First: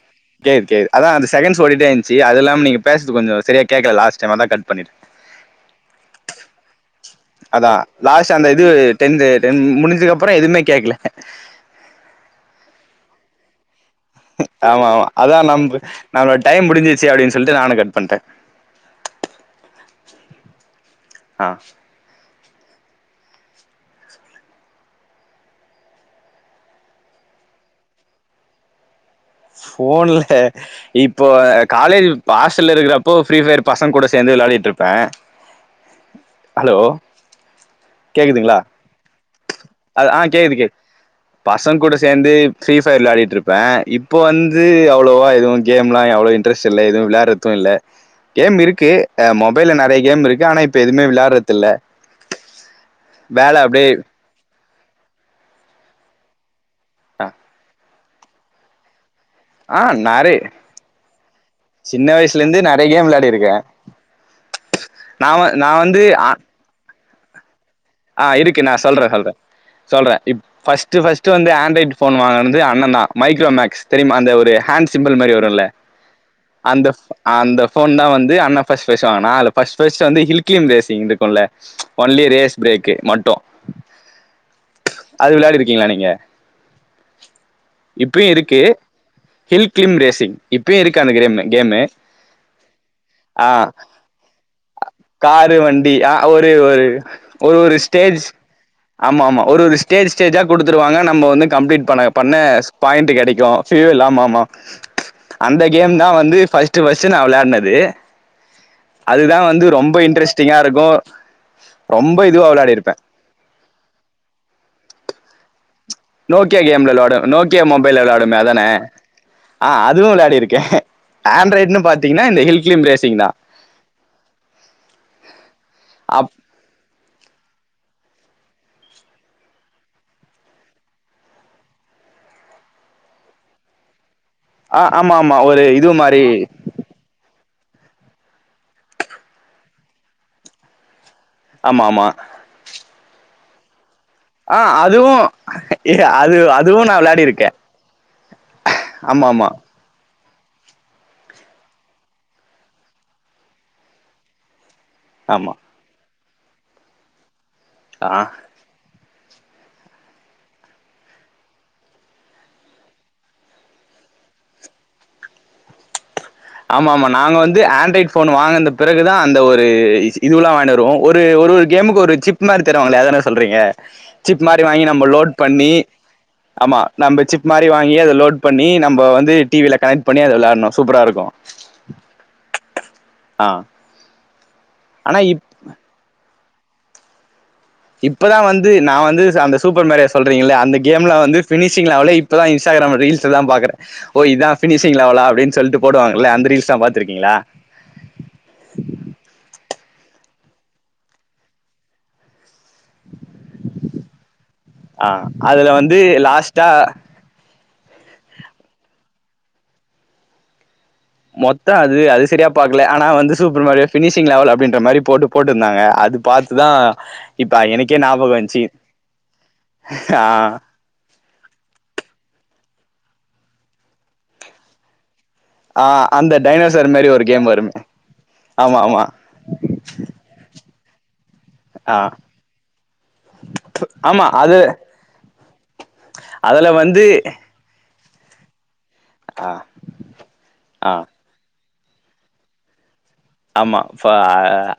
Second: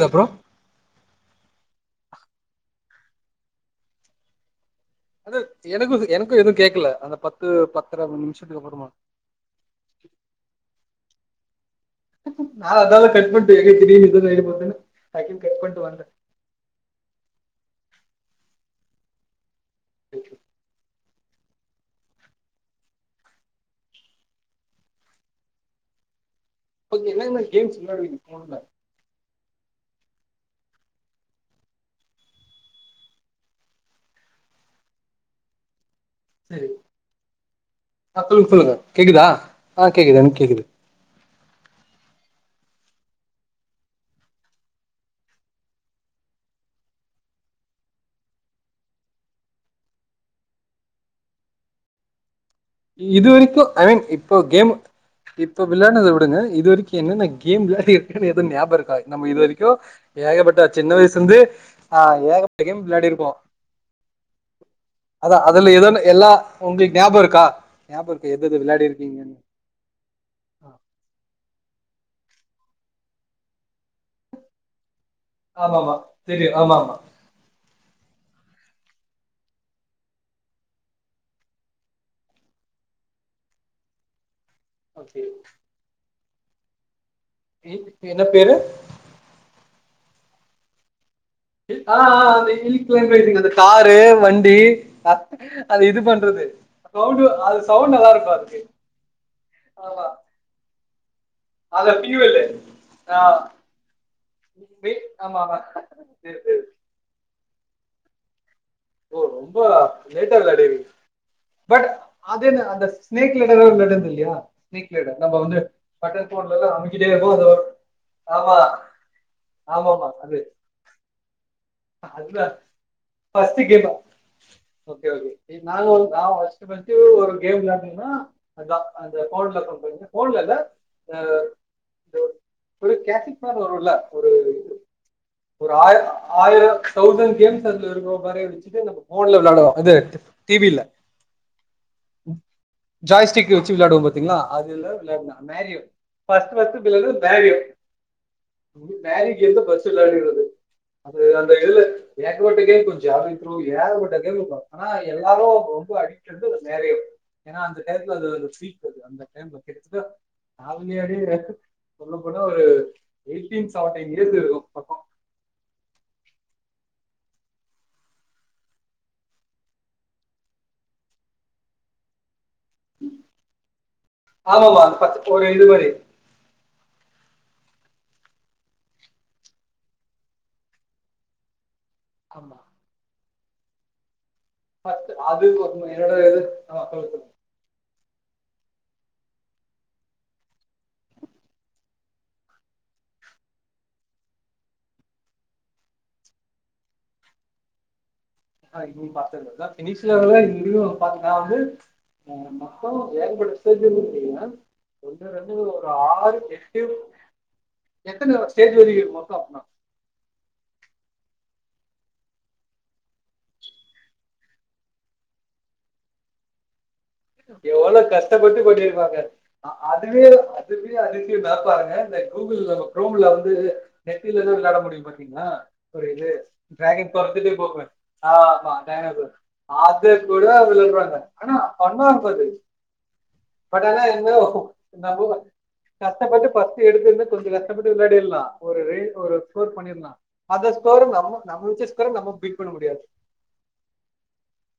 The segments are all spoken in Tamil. கப்றோ சேர் சேர் அதா அந்த செகண்ட்ஸ் ஓடிட்டே இன்ச்சி அதில்லாம நீங்க பேசது கொஞ்சொ செரியா கேக்ல லாஸ்ட் டைம் அதா கட் பண்ணிட்டே அது எனக்கு எனக்கு எது கேக்ல அந்த பத்து அதா பத்ர லாஸ்ட் அந்த இது நிம்ஷத்துக்கப்றமா டென்த் டென் முடிஞ்சதுக்கப்றோ எதுமே கேக்ல நா அதால கட் பண்ட்டே எங்க திடீர்னு இது ரைடு பாத்தேன்னு ஆமாமா அதா டக்குன்னு கட் நம்பு பண்ட்டு வந்தே நால்வாட்டி டைம் முடிஞ்சிச்சு அப்டின் சொல்ட்டு நானு கட் பண்ட்டே ஆ ஒங்களுக்கு என்னென்ன கேம்ஸ் வெளாடுவீங்க ஃபோன்ல ஃபோன்ல இப்ப காலேஜு ஆஸ்டல்ல இருக்றப்போ ஃப்ரீ ஃபயர் பசங்கூட சேந்து வெளயாடிட்ருப்பே சரி ஹலோ ஆ சொல்லுங்க கேக்குதுங்ளா சொல்லுங்க கேக்குதா அது ஆ கேக்குது கே பசங்கூட சேந்து ஃப்ரீ ஃபயர் வெளயாடிட்ருப்பே இப்போ வந்து அவ்ளோவா எதுவு கேம்லா அவ்ளோ இன் ட்ரெஸ்ட் இல்ல எதுவு வெளயாட்றது இல்ல கேம் இருக்கு அ மொபைல்ல நறைய கேம் இருக்கு ஆனா இப்ப எதுமே விளாட்றதில்ல இது வரைக்கு ஐ மீன் இப்போ கேம் இப்போ விளயாட்னத விடுங்க இது வரை க்கி அ என்னென்ன கேம் விளாடிருக்கன் எது ஞாபோருக்கா நம்ம இது வரை க்யு ஆ நெறை ஏகப்பட்ட சின்ன வய்சுந்து ஆ சின்ன வயசுல இருந்து ஏகப்பட்ட கேம் நெறைய விளாடிருக்கோ விளையாடி இருக்கே நா அதா வ நா அதுல எதொன்னு வந்து ஆ எல்லா உங்ளுக் ஞாபோருக்கா ஆ இருக்கு நா சொல்றே சொல்றே சொல்றே இ ஆ ஃபர்ஸ்ட்டு ஃபர்ஸ்ட்டு வந்து ஆன்ட்ராய்டு ஃபோன் வாங்குனது அண்ணே தா மைக்ரோ மேக்ஸ் தெரிமா அந்த ஒரு ஹேண்ட் சிம்பிள் மாரி வ ருல ஆமா ஆமா தெரியு ஆமா அந்த ஆமா அந்த போன் தா வந்து அண்ண ஃபர்ஸ்ட் பேசுவாங்க நா அதுல ஃபர்ஸ்ட் ஃபர்ஸ்ட் வந்து ஹில்கிலியும் ரேசிங்னு இருக்குல்ல ஒன்லி ரேஸ் பிரேக்கு மட்டு ஓகே அது வெளயாடி இருக்கீங்களா நீங்க என்ன இப்பயு பேரு இருக்கு ஹில் கிளிம் ரேசிங் இப்பயு இருக்கு அந்த கிரேமு ஆ ஆ அந்த ஹில் கிளிம் ரேசிங் அந்த காரு வண்டி பாத் ரு வண்டி ஆ ஒரே ஒரு ஒரு அது ஒரு சவுண்ட் நல்லா ஸ்டேஜ் இருக்கு அதுக்கு ஆமா ஆமா ஒரு ஒரு ஆமா ஸ்டேஜ் ஸ்டேஜா குடுத்துருவாங்க நம்ம வந்து கம்ப்ளீட் அத பண்ண பண்ண ஃபியூவலு ஸ் பாயிண்ட் ஆ கெடைக்கு ஃபூயல் ஆமா ஆமா ஆமா ஆமா அந்த கேம் தா சரி வந்து சரி ஃபஸ்ட் டு ஃபஸ்டு நா விளாடினது அதுதா வந்து ரொம்ப இன்ட்ரெஸ்ட்டிங்கா இருக்கு ரொம் அதென்ன அந்த ஸ்நேக் லேடர் வெளாடுனதுல்லயா ஸ்நேக் லேடர் நம வந்து பட்டன் போன்ல நோக்கியோ எல்லாம் கேம்ல அமுக்கிட்டே விளாடு இருப்போ அது நோக்கியோ ஒரு- மொபைல்ல விளாடுமே ஆமா அதானே ஆ ஆமா ஆமா அதுவு விளாடி அது இருக்கே ஆண்ட்ராய்டுன்னு பாத்தீங்கன்னா இந்த ஹில் கிளிம் ரேசிங் தா து ஹேமா ஓகே ஓகே எ நாங்க ஒ அப் நாங்க ஃபஸ்ட் டு வந்து ஒரு கேம் விளாடுனோனா அதுதா அந்த போன்ல [inaudible] போன்லல்ல நது வந்து ஒரு கேத்திக் மாரி வரு இல்ல ஒரு ஆ ஆமா ஆமா ஒரு இது மாரி டு தௌசண்ட் கேம்ஸ் அதுல இருக்கு கொறையவச்சுட்டு நம்ம போன்ல விளாடுவோ அது டிவில ஆமா ஆமா ஜாய்ஸ்டிக் வச்சி வெளாடுவோ பத் திங்களா ஆ அதுல அதுவு விளாட்லா மரியோ ஏ அது ஃபர்ஸ்ட் ஃபர்ஸ்ட் அதுவு நா [unintelligible] விளாடி இருக்கே பரியோ து ஆமா ஃபரீ ஆமா கேம் தா ஃபஸ்ட் விளாடிரது அது அந்த இல் ஏக பட்ட கேம் கொஞ்சோ [unintelligible] ஏக பட்ட கேம் இருக்கோ ஆனா எல்லாரு ஆமா ரொம்ப அடிக்ட் அந்த மரியோ ஏனா அந்த ஆ டயத்துல அது ஒரு ஃபீல் அது அந்த டைம்ல கெஸ்ட்ரா நா வெள்யாடி [inaudible] சொல்ல போன ஒரு எய்ட்டீன் செவன்ட்டீன் இயர்ஸ் இருக்கு பக்கோ ஆமா ஆமா நாங்க வந்து ஆண்ட்ராய்ட் போன் வாங்கனது பிறகுதா அந்த ஒரு இஸு இதுவெல்லா வாங்கிண்டு வருவோ ஒரு ஒரு கேமுக்கு ஒரு சிப் மாரி தருவாங்களே அதான சொல்றீங்க சிப் மாரி ஆமாமா வாங்கி அது நம்ம ஃபர்ஸ்ட் லோட் ஒரு இது பண்ணி மாரி ஆமா நம்ப சிப் மாரி வாங்கி அத லோட் பண்ணி நம்ப வந்து டிவில கனெக்ட் பண்ணி அத விளாட்ணு சூப்பரா இருக்கு ஆமா ஆ பாத்து ஆனா இப் அது கொர்ணு என்னோட எது [unintelligible] இப்பதா வந்து நா வந்து ச அந்த சூப்பர் மேரியோ சொல்றீங்கல்லயா அந்த கேம்ல வந்து பினிஷிங் லெவலே இப் இப்பதா இஸ்டாகிராம்ல ரீல்ஸ்ல தா பாக்றே ஓ இதா ஃபினிஷிங் லெவலா அப்படின் சொல்ட்டு போடுவாங்கல்ல அந்த ரீல்ஸ்லா பாத்திருக்கீங்களா ஆ நீ பாத்ததுதா ஃபினிஷ் லெவல்லா வீடியோ பாத்து நா வந்து ஆமா மோ ஏகப்பட்ட ஸ்டேஜ் இன்னு இருக்குங்ளா ஆ அதுல வந்து லாஸ்டா எத்தன லெவல் ஸ்டேஜ் வரயு இருக்கு மொத்தோ நா மொத்தோ அது அது சரியா பாக்கல ஆனா வந்து சூப்பர் மாரியோ ஃபினிஷிங் லெவல் அப்படின்ற மாரி போடு போட்டுருந்தாங்க அது பாத்துதா இப்ப எவ்ளோ எனக்கே ஞாபகோ கஷ்டப்பட்டு வந்துச்சு கொட்டிருப்பாங்க ஆ ஆ அதுவே அ இது ஃப்ரீயா அதிசயத்த பாருங்க இந்த கூகுள் குரோம்ல வந்து நெட் இல்லனா விளாட முடியு பாத்தீங்களா ஆ ஒரு இது அந்த டைனோசர் மாரி ட்ராகன் ஒரு கேம் துரத்திட்டே வருமே போகுமே ஆ ஆமா டைனோசர் அது கூட விழுறாங்க ஆனா ஆ ஃபன்னா இருக்கு அது பட் ஆனா ஆமா என்ன அது நம்மளுதா கஷ்டப்பட்டு அதுல ஃபஸ்ட் வந்து எடுக்குதுனு கொஞ்ச கஷ் சாட்புட்டு விளையாடிர்ளா ஒரு ரே ஒரு ஆ ஸ்கோர் பண்ணிர்லா அத ஆ ஸ்கோர் நம்ம நம்ம வச்சு ஸ்கோர நம்ம பீட் பண்ண முடியாது ஆமா ஃப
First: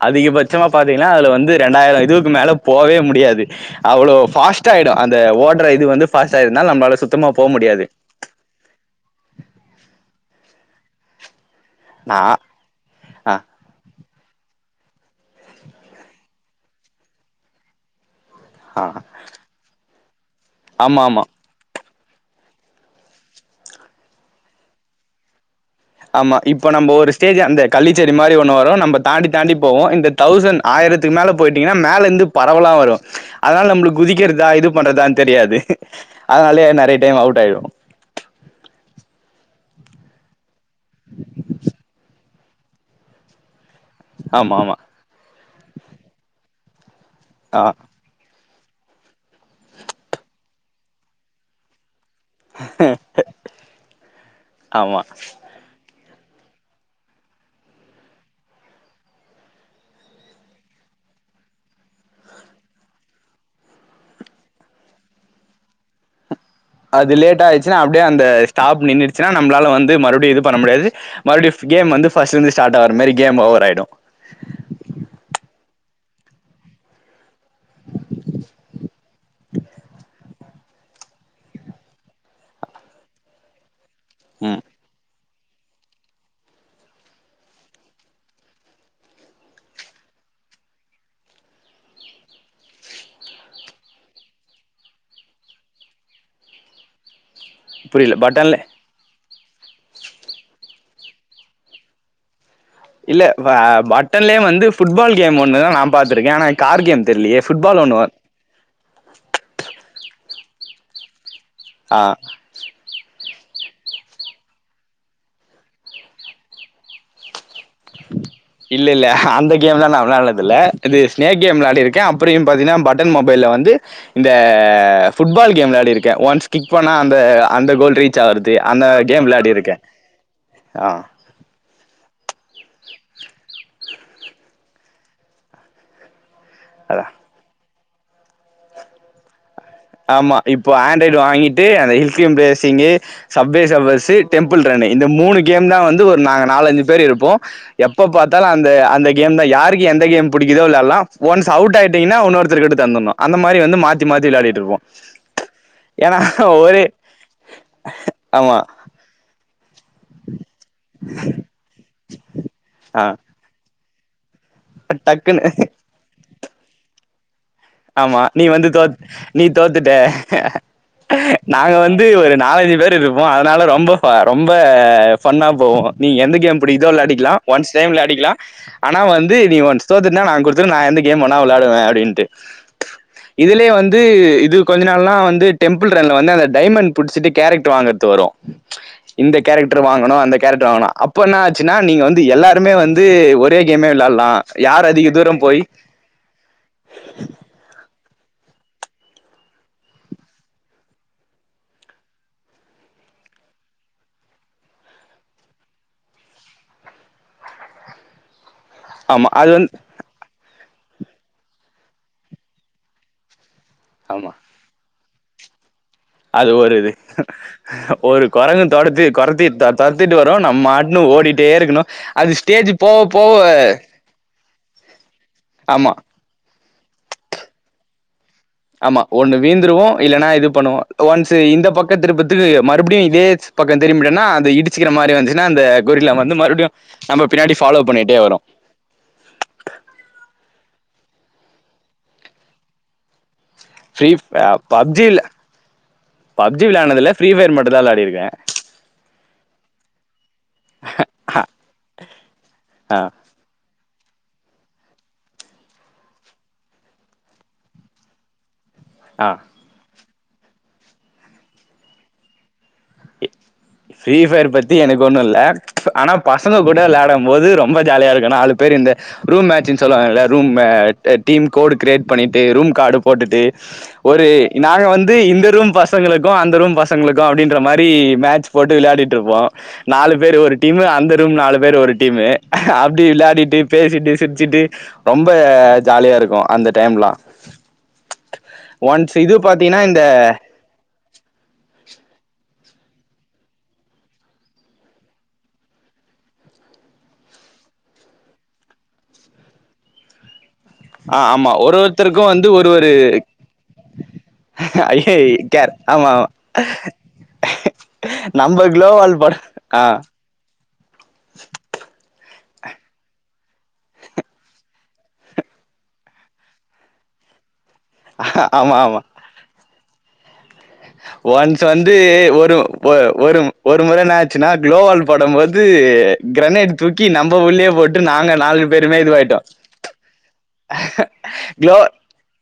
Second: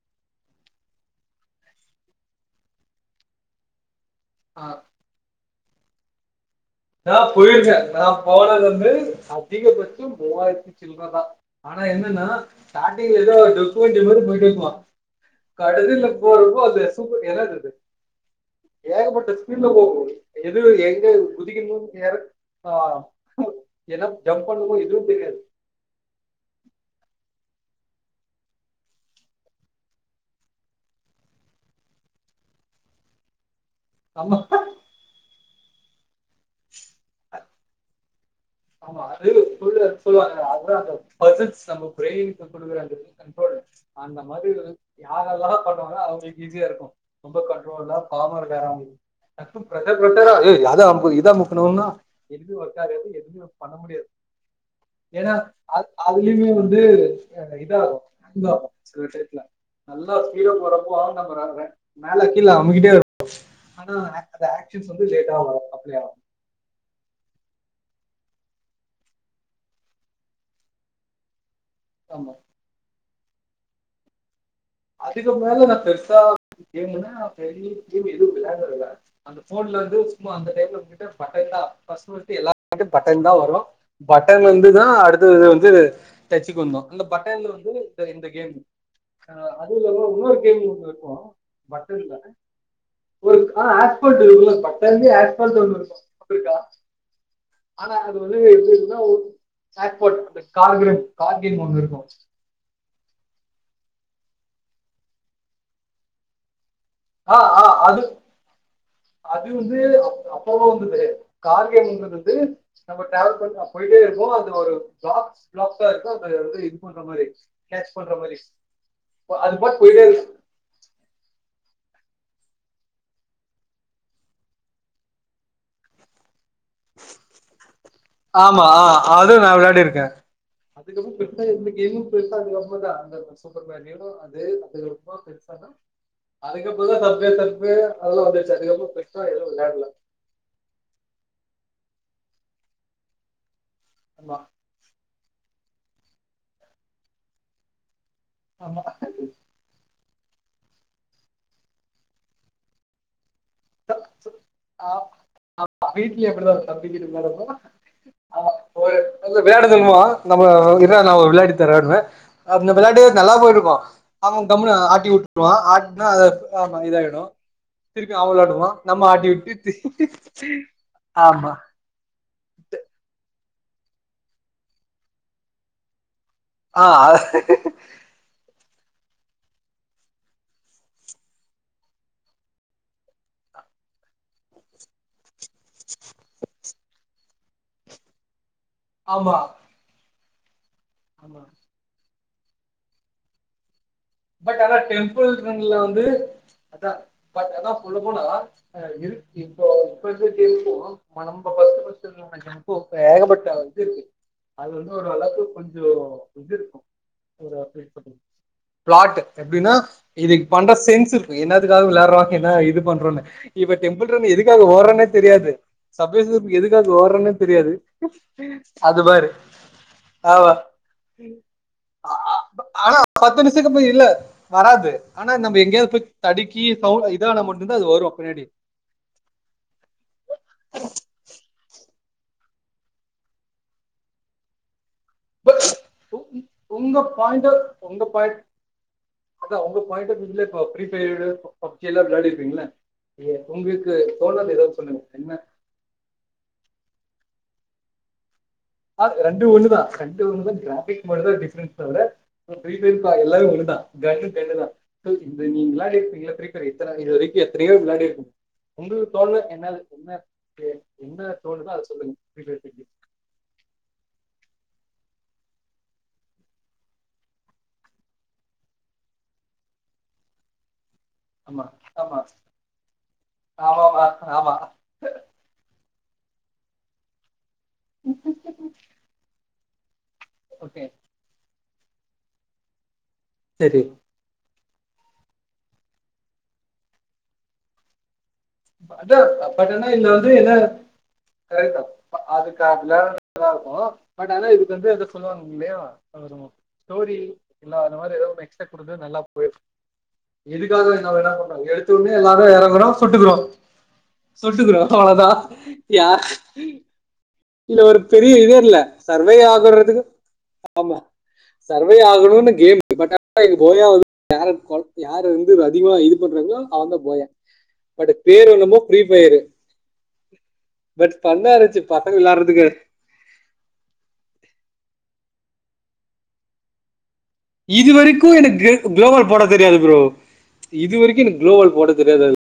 அதிகபட்சமா பாத்தீங்கனா அதுல வந்து ரெண்டாயிர இதுவுக்கு மேல போவே முடியாது அவ்ளோ ஆ ஃபாஸ்ட் ஆயிடு அந்த ஓட்ற இது வந்து ஃபாஸ்ட்டா இருந்தா நம்பால சுத்தமா போ முடியாது போறது வந்து அதிகபச்சோ மூவாயிறத்தி சில்ற தா ஆனா நா என்னனா ஸ்டாடிங்கள ஆ ஏதோ [unintelligible] போயிட்டே இருப்பா கடசில போடுறப்போ அது சூப்ப என்னாது அது ஆ ஏக பட்ட ஸ்பீட்ல போ போறது இதுல ஆமா ஆமா எங்கருந்து குதிக்கு போது நீ வேற ஆ ஏனா ஜம்ப் பண்ணணு எதுவு தெரியாது ஆமா இப்ப நம்ம ஒரு ஸ்டேஜ் அந்த கள்ளிச்செடி மாரி ஒண்ணு வரு நம்ப தாண்டி தாண்டி போவோ இந்த தௌசண்ட் ஆயிரத்துக்கு மேல போயிட்டீங்கனா மேலந்து பறவெல்லா வரு அதனால நம்புளுக் நம்ம குதிக்கிறதா இது பண்றதான் தெரியாது அதனாலயே நெறைய டைம் அவுட் ஆயிடு ஆமா அது சொல்ற சொல்லுவாங்க அதா அந்த மசில்ஸ் நம்ம ப்ரெய்ன் [unintelligible] குடுக்குற அந்த கண்ட்ரோல் அந்த மாதிரி ஆமா ஆமா யாரெல்லா பண்ணுவாங்ளோ அவுங்களுக் ஈஸியா இருக்கு ரொம்ப ஆ கண்ட்ரோலா [unintelligible] ஏ அத அமுக்கு இத அமுக்னுனா எது ஒர்க் ஆகாது எதுமே ஒர்க் பண்ண முடியாது ஆமா ஏனா அ அதுலியுமே வந்து எ இதாகு இதாகும் சில் டைத்துல மேல கீழ அமுகிட்டே இரு ஆனா அ ஆக்சன்ஸ் வந்து லேட்டா வரு அப்டியா அது லேட் ஆயிச்சினா அப்டியே அந்த ஸ்டாப் நின்னுடுச்சினா நம்ளால வந்து மறுபடியு இது பண்ண முடியாது மறுபடிய ஃப் கேம் வந்து ஆமா ஃபஸ்ட்லந்து ஸ்டாட் ஆவற மாரி கேம் ஓவர் ஆயிடு அதுக்கு மேல நா பெர்சா கேமுன்னா பெரிய கேம் எதுவு வெளையான்டதில்ல அந்த ஃபோன்லந்து சும்மா அந்த டைம்ல நின்னுட்டு பட்டன் தா ஃபஸ்ட் ஃபஸ்ட் எல்லா கு பட்டன் தா வரு பட்டன் ம் வந்துதா அடுத்தது வந்து டச்சுக்கு வந்தோ அந்த பட்டன்ல வந்து தா இந்த கேம் ஆ அது [unintelligible] இன்னொரு கேம் ஒண்ணு இருக்கு பட்டன்ல ஒரு ஆ [unintelligible] பட்டன்லே [unintelligible] ஒண்ணு இருக்கு அப்டி இருக்கா ஆனா புரியல அது வந்து பட்டன்ல [unintelligible] அந்த கார் கேம் கார் கேம் ஒன்னு இருக்கு இல்ல அ பட்டன்லயே வந்து ஃபுட்பால் கேம் ஒன்னு நா பாத்திருக்கே ஆனா கார் கேம் ஆ தெரியலையே ஃபுட்பால் அது ஒண்ணு அது வந்து அப் அப்பவோ வந்தது கார் ஆ கேம்ங்கின்னறது நம்ம டிராவல் பண்ணி போயிட்டே இருப்போ அதுல ஒரு பிளாக் பிளாக்கா இருக்கு அது வந்து இது பண்ற மாரி கேட்ச் பண்ற மாரி இல்ல இல்ல அந்த அது பாட்டு கேம்லா நா போயிட்டே இருக்கு வெளானது இல்ல அது ஸ்னேக் கேம் விளாடிருக்கே அப்டியு பார்த்தீனா பட்டன் மொபைல வந்து இந்த ஃபுட்பால் கேம் விளாடிருக்கே ஒன்ஸ் கிக் பண்ணா அந்த அந்த கோல் ரீச் ஆவறது ஆமா ஆ அந்த கேம் அதுவும் விளாடிருக்கே ஆ தே இந்த கேம் பெருசா இருக்கு உண்ம தா அந்த சூப்பர் மேன் ஈரோ அது அது ரொம்ப பெருசானா அதுக்கப்றதா அதா சப்வே சர்பே அதெல்லா வந்துச்சி அதுக்கப்றோ எக்ஸ்ட்ரா எது வெளையாட்ல ஆமா இப்போ ஆண்ட்ராய்டு வாங்கிட்டு அந்த ஹில்தியம் ப்ளேசிங்கு சப்வே சர்பஸு ஆமா டெம்பிள் ரன்னு இந்த மூணு கேம் தா வந்து ஒரு நாங்க நாலு அஞ்சு பேர் இருப்போ எப்ப பாத்தாலு அந்த ஆமா அந்த கேம் தா யாருக் எந்த கேம் புடிக்குதோ வெளையால்லா ஒன்ஸ் அவுட் ஆயிட்டீங்கனா ஒன்னொருத்தருக் கிட்ட தந்துனு அந்த மாரி வந்து மாத்தி மாத்தி விளாடிட் ஆ ஆமா வீட்ல இப்டிதா ஒரே தம்பிக்கிட்ட விளாடுறப்போ ஆமா அந்த விளாயாடுதல் மோ நம்ம ன்ன நா ஒரு விளாடிட் தரன்வே அந்த ஆ வெளையாடு நல்லா போயிட்ருக்கு அவ கம்னு ஆட்டி டக்குன்னு உட்ருவா ஆட்டனா அத ஆமா இதாயிடு திருப்பி ஆமா அவன் நீ விளாடுவா வந்து தோத் நம்ம ஆட்டி நீ விட்டு தோத்துட்ட ஆமா நாங்க வந் து ஒரு நாலஞ்சு பேரு இருப்போ அதனால ரொம்ப பா ரொம்ப ஃபன்னா போவு நீ எந்த கேம் இப்புடி ஆ இது விளாடிக்கலா ஒன்ஸ் டைம் விளாடிக்கலா ஆனா வந்து நீ ஒன்ஸ் தோத்துட்னா நா குடுத்தற நா எந்த கேம் வேண்ணா வெளாடுவ அப்டின்ட்டு இதுலே வந்து இது கொஞ்ச நாள்லா வந்து டெம்பிள் ரன்ல வந்து அந்த டைமண்ட் புடிச்சிட்டு கேரக்ட் வாங்கறது வரு ஆமா இந்த கேரட் ட்டரு வாங்கனு அந்த கேரட் வாங்கனோ அப்ப ஆமா என்னச்சுன்னா நீங்க வந்து எல்லாருமே வந்து ஒரே கேமே விளால் பட் அனா டெம்பிள் ரன்ல வந்து அதா பட் அதா சொல்ல போனா அ எது இப்போ [inaudible] இப்போ ஏகப்பட்ட இது இருக்கு அது வந்து ஒரு அளவுக்கு கொஞ்சோ இது இருக்கு ஒரு அப்கிரேட் [inaudible] பிளாட் ஆமா அது எப்டின்னா வந்து இதுக்கு பண்ற சென்ஸ் இருக்கு என்னத்துக்காக விளாடுறோ என்ன இது பண்றோன்னு இவ டெம்பிள் ஆமா ரன் எதுக்காக ஓடரோனே தெரியாது சப்வே அது சர்ஃப் ஒரு இது எதுக்காக ஓடுறோனே தெரியாது ஒரு கொரங்கு அது தொடத்தி பாரு கொரத்தி த தத் திட்டு வரு ஆமா நம்மாட்டுனு ஓடிட்டே இருக்கணு அது ஸ்டேஜ் போவ போவ இதுக்கு அப்பு இல்ல வராது ஆனா நம்ம ஆமா எங்கயாவது போய் தடுக்கி சவு இதானா மட்டுதா அது வரு பின்னாடி ஆமா ஒண்ணு வீழ்ந்துருவோ இல்லன்னா இது பண்ணுவோ ஒன்ஸ் இந்த பக்கத்திருப்பத்துக்கு மறுபடியு இதே பக்கோ திரும்பிட்டனா அது இடிச்சிக்கிற மாரி வந்துச்சுன்னா அந்த கொரில்லா வந்து மறுபடியு உங்க நம்ப பாயிண்ட் பின்னாடி ஃபாலோ பண்ணிட்டே வரு அது அவுங்க பாயிண்டா இதுல இப்ப ப்ரீபெய்டு பப் பப்ஜியெல்லா விளாடி இருப்பீங்களா ஏ உங்களுக்கு ஃப்ரீ [inaudible] எதாவது சொல்லுங்க பப்ஜில என்ம பப்ஜி விளான்டதுல ஃப்ரீஃபயர் மட்டுதா விளாடிருக்க ஆ ரண்டூ ஒண்ணு தா ரண்டு ஒண்ணு தா கிராஃபிக் மட்டுதா டிஃப்ரென்ஸ் தவிர ஆ [unintelligible] எல்லாரு ஒன்னுதா கன்னு தேடலா [unintelligible] இந்து நீ விளாடி இருப்பீங்கள பிரீப்பரி எத்தன இது வரைக்கு எத்தனையோ விளாடிருக்க உங்களுக்கு ஆ தோனுத என்னாது என்ன பே என்ன தோனுதோ அத சொல்லுங்க [inaudible] ஃப்ரீ ஃபயர் பத்தி எனக் ஒண்ணுல்ல அனா பசங்க கூட விளாடம் போது ரொம்ப ஜாலியா இருக்கு நாலு பேர் இந்த ரூம் மேச்சுன் சொல்லுவாங்கல ரூம் மே அ டீம் ஆமா கோடு கிரியேட் ஆமா பண்ணீட்டு ரூம் கார்டு போட்டுட்டு ஆமா ஒரு ஆமா ஆமா நாங்க வந்து இந்த ரூம் ஃபஸ் சங்களுக்கு அந்த ரூம் பசங்களுக்கு அப்டின்ற மாரி மேட்ச் போட்டு விளயாடிட்ருப்போ நாலு பேர் ஒரு டீமு ஓகே அந்த ரூம் நாலு பேர் ஒரு டீமு அப்டி விளயாடிட் டு சரி பேசிட்டு சிர்ச்சிட்டு ரொம்ப ஜாலியா இருக்கு அந்த டைம்லா ஒன்ஸ் அதா இது பாத்தீங்கன்னா இந்த [unintelligible] ப அதுக் காதுல நல்லா இருக்கு பட் ஆனா இதுக் வந்து எதோ சொல்லுவாங் இல்லயா ஸ்டோரி இல்ல அந்த மாரி எதோ ஒன்னு எக்ஸ்பெக்ட் குடுக்கறது நல்லா போயிறு இதுக்காக என்ன ஆ வேண்ணா ஆமா [inaudible] ஒரு எடுத்தவுடனே ஒருத்தருக்கு வந்து எல்லாரு ஒரு எறங்கறோ ஒரு சுட்டுக்குறோ சுட்டுக்குறோ ஐய அவ்ளதா கேர் யா ஆமா ஆமா இதுல ஒரு பெரிய நம்ம இதர்ல குளோவால் பட சர்வை ஆ ஆகுறதுகு ஆமா சர்வே ஆகணுனு கேம் பட் [inaudible] கேரட் கொல் யாரு வந்து அதிகமா இது பண்றாங்களோ அவங்க போயா படு பேர் ஆமா என்னமோ ஃப்ரீ ஆமா பயரு பட் பண்ணா ரச்சு பா தே ஒரு ஒ ஒரு ஒரு முற என்னாச்சுன்னா குளோவால் போடம்போது கிரனேட் தூக்கி நம்ம உள்ளயே இது போட்டு நாங்க வரைக்கும் நாலு எனக்கு பேருமே குளோபல் இதுவாய்டோ போட தெரியாது ப்ரோ இது வரக்கி எனுக் குளோவால் போட தெரியாது அது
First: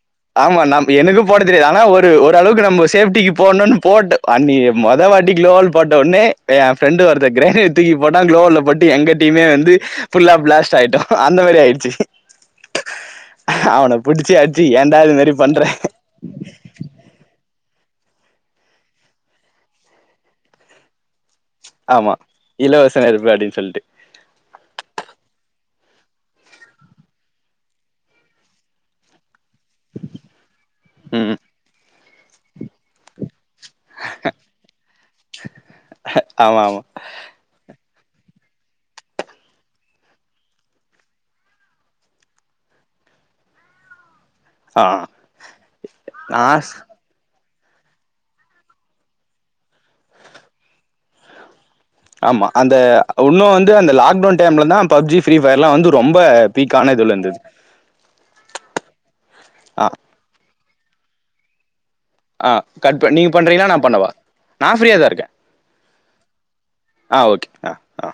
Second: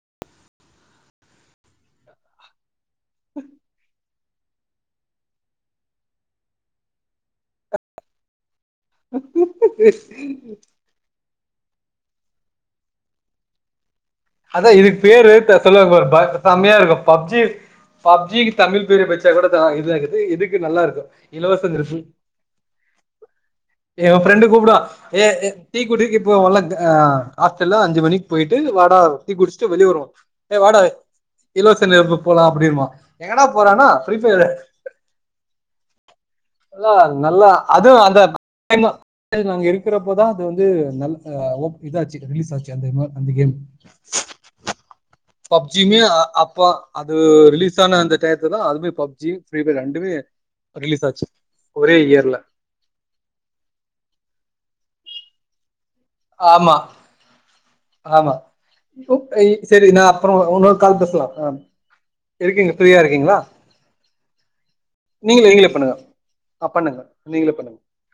ஆமா நம் எனது போட தெரியாது ஆனா ஒரு ஓரள்வுக்கு நம்ம சேஃப்டிக் போட்ணுனு போட்டு அன்னிக்கி மொத வாட்டி குளோல் போட்ட உட்னே ஏ ஃப்ரெண்டு ஒருத்த கிரனர் தூக்கி போட்டா குளோவால பட் எங்க டீமே வந்து புஃல்லா பிளாஸ்ட் ஆய்ட்டோ அந்த மரியாய்டுசு அவன புடிச்சு அடிச்சு அதா ஏன்டா இதுக் இது பேரு மாரி த பண்ற சொல்வாங் பர் பார்த சம்யா இருக்கு பப்ஜி பப்ஜிகு தமிழ் பேரே வச்சா கூட தா இதாக்கிது இதுக்கு நல்லாருக்கு இலவசங்கிருசு ஆமா இலவச நெருப்பு அப்டின்னு சொல்ட்டு ஏ ஃப்ரெண்டு கூப்டுவா ஏ எ டீ குடிக்கி இப்போ வொல்ல ஆ ஆஸ்டல்லா அஞ்சு மணிக் போய்ட்டு வாடா டீ குஸ்ட்டு வெளிய வர்வோ ஏ வாடா ம் இலவச நெருப்புக்கு போலா அப்டிம்பா எங்கடா போறனா ஃபீரி ஃபய்ரு ஆமா ஆமா ல்ல நல்லா அதுவு அந்த [unintelligible] ஏ நாங்க இருக்கிறப்பதா அது வந்து நல்ல அ ஒப் இதாச்சு ரிலீஸ் ஆச்சு அந்த மா அந்த கேமு [inaudible] பப்ஜிமே நா அப்ப அது ரிலீஸ் ஆன அந்த டயத்துதா அதுமே பப்ஜி ஃப்ரீ பய்ர் ரண்டுமே ரிலீஸ் ஆச்சு ஒரே இயர்ல ஆமா அந்த உன்னு வந்து அந்த லாக்டவுன் டைம்ல தா பப்ஜி ஃப்ரீ ஃபய்ர்லா வந்து ரொம்ப ஆமா பீக்கான இதுல இந்தது ஆமா [unintelligible] இ ஆ சரி நா அப்புற உன்னோர் கால் பேச்லா அ ஆ இருக்கீங் ஃப்ரீயா கட் பண் நீங்க இருக்கீங்ளா பண்றீங்களா நா பண்ணவா நா ஃப்ரீயா தா இருக்கே நீங்களே நீங்களே பண்ணுங்க அ பண்ணுங்க ஆ ஓகே நீங்ளே ஆ பண்ணுங் ஆ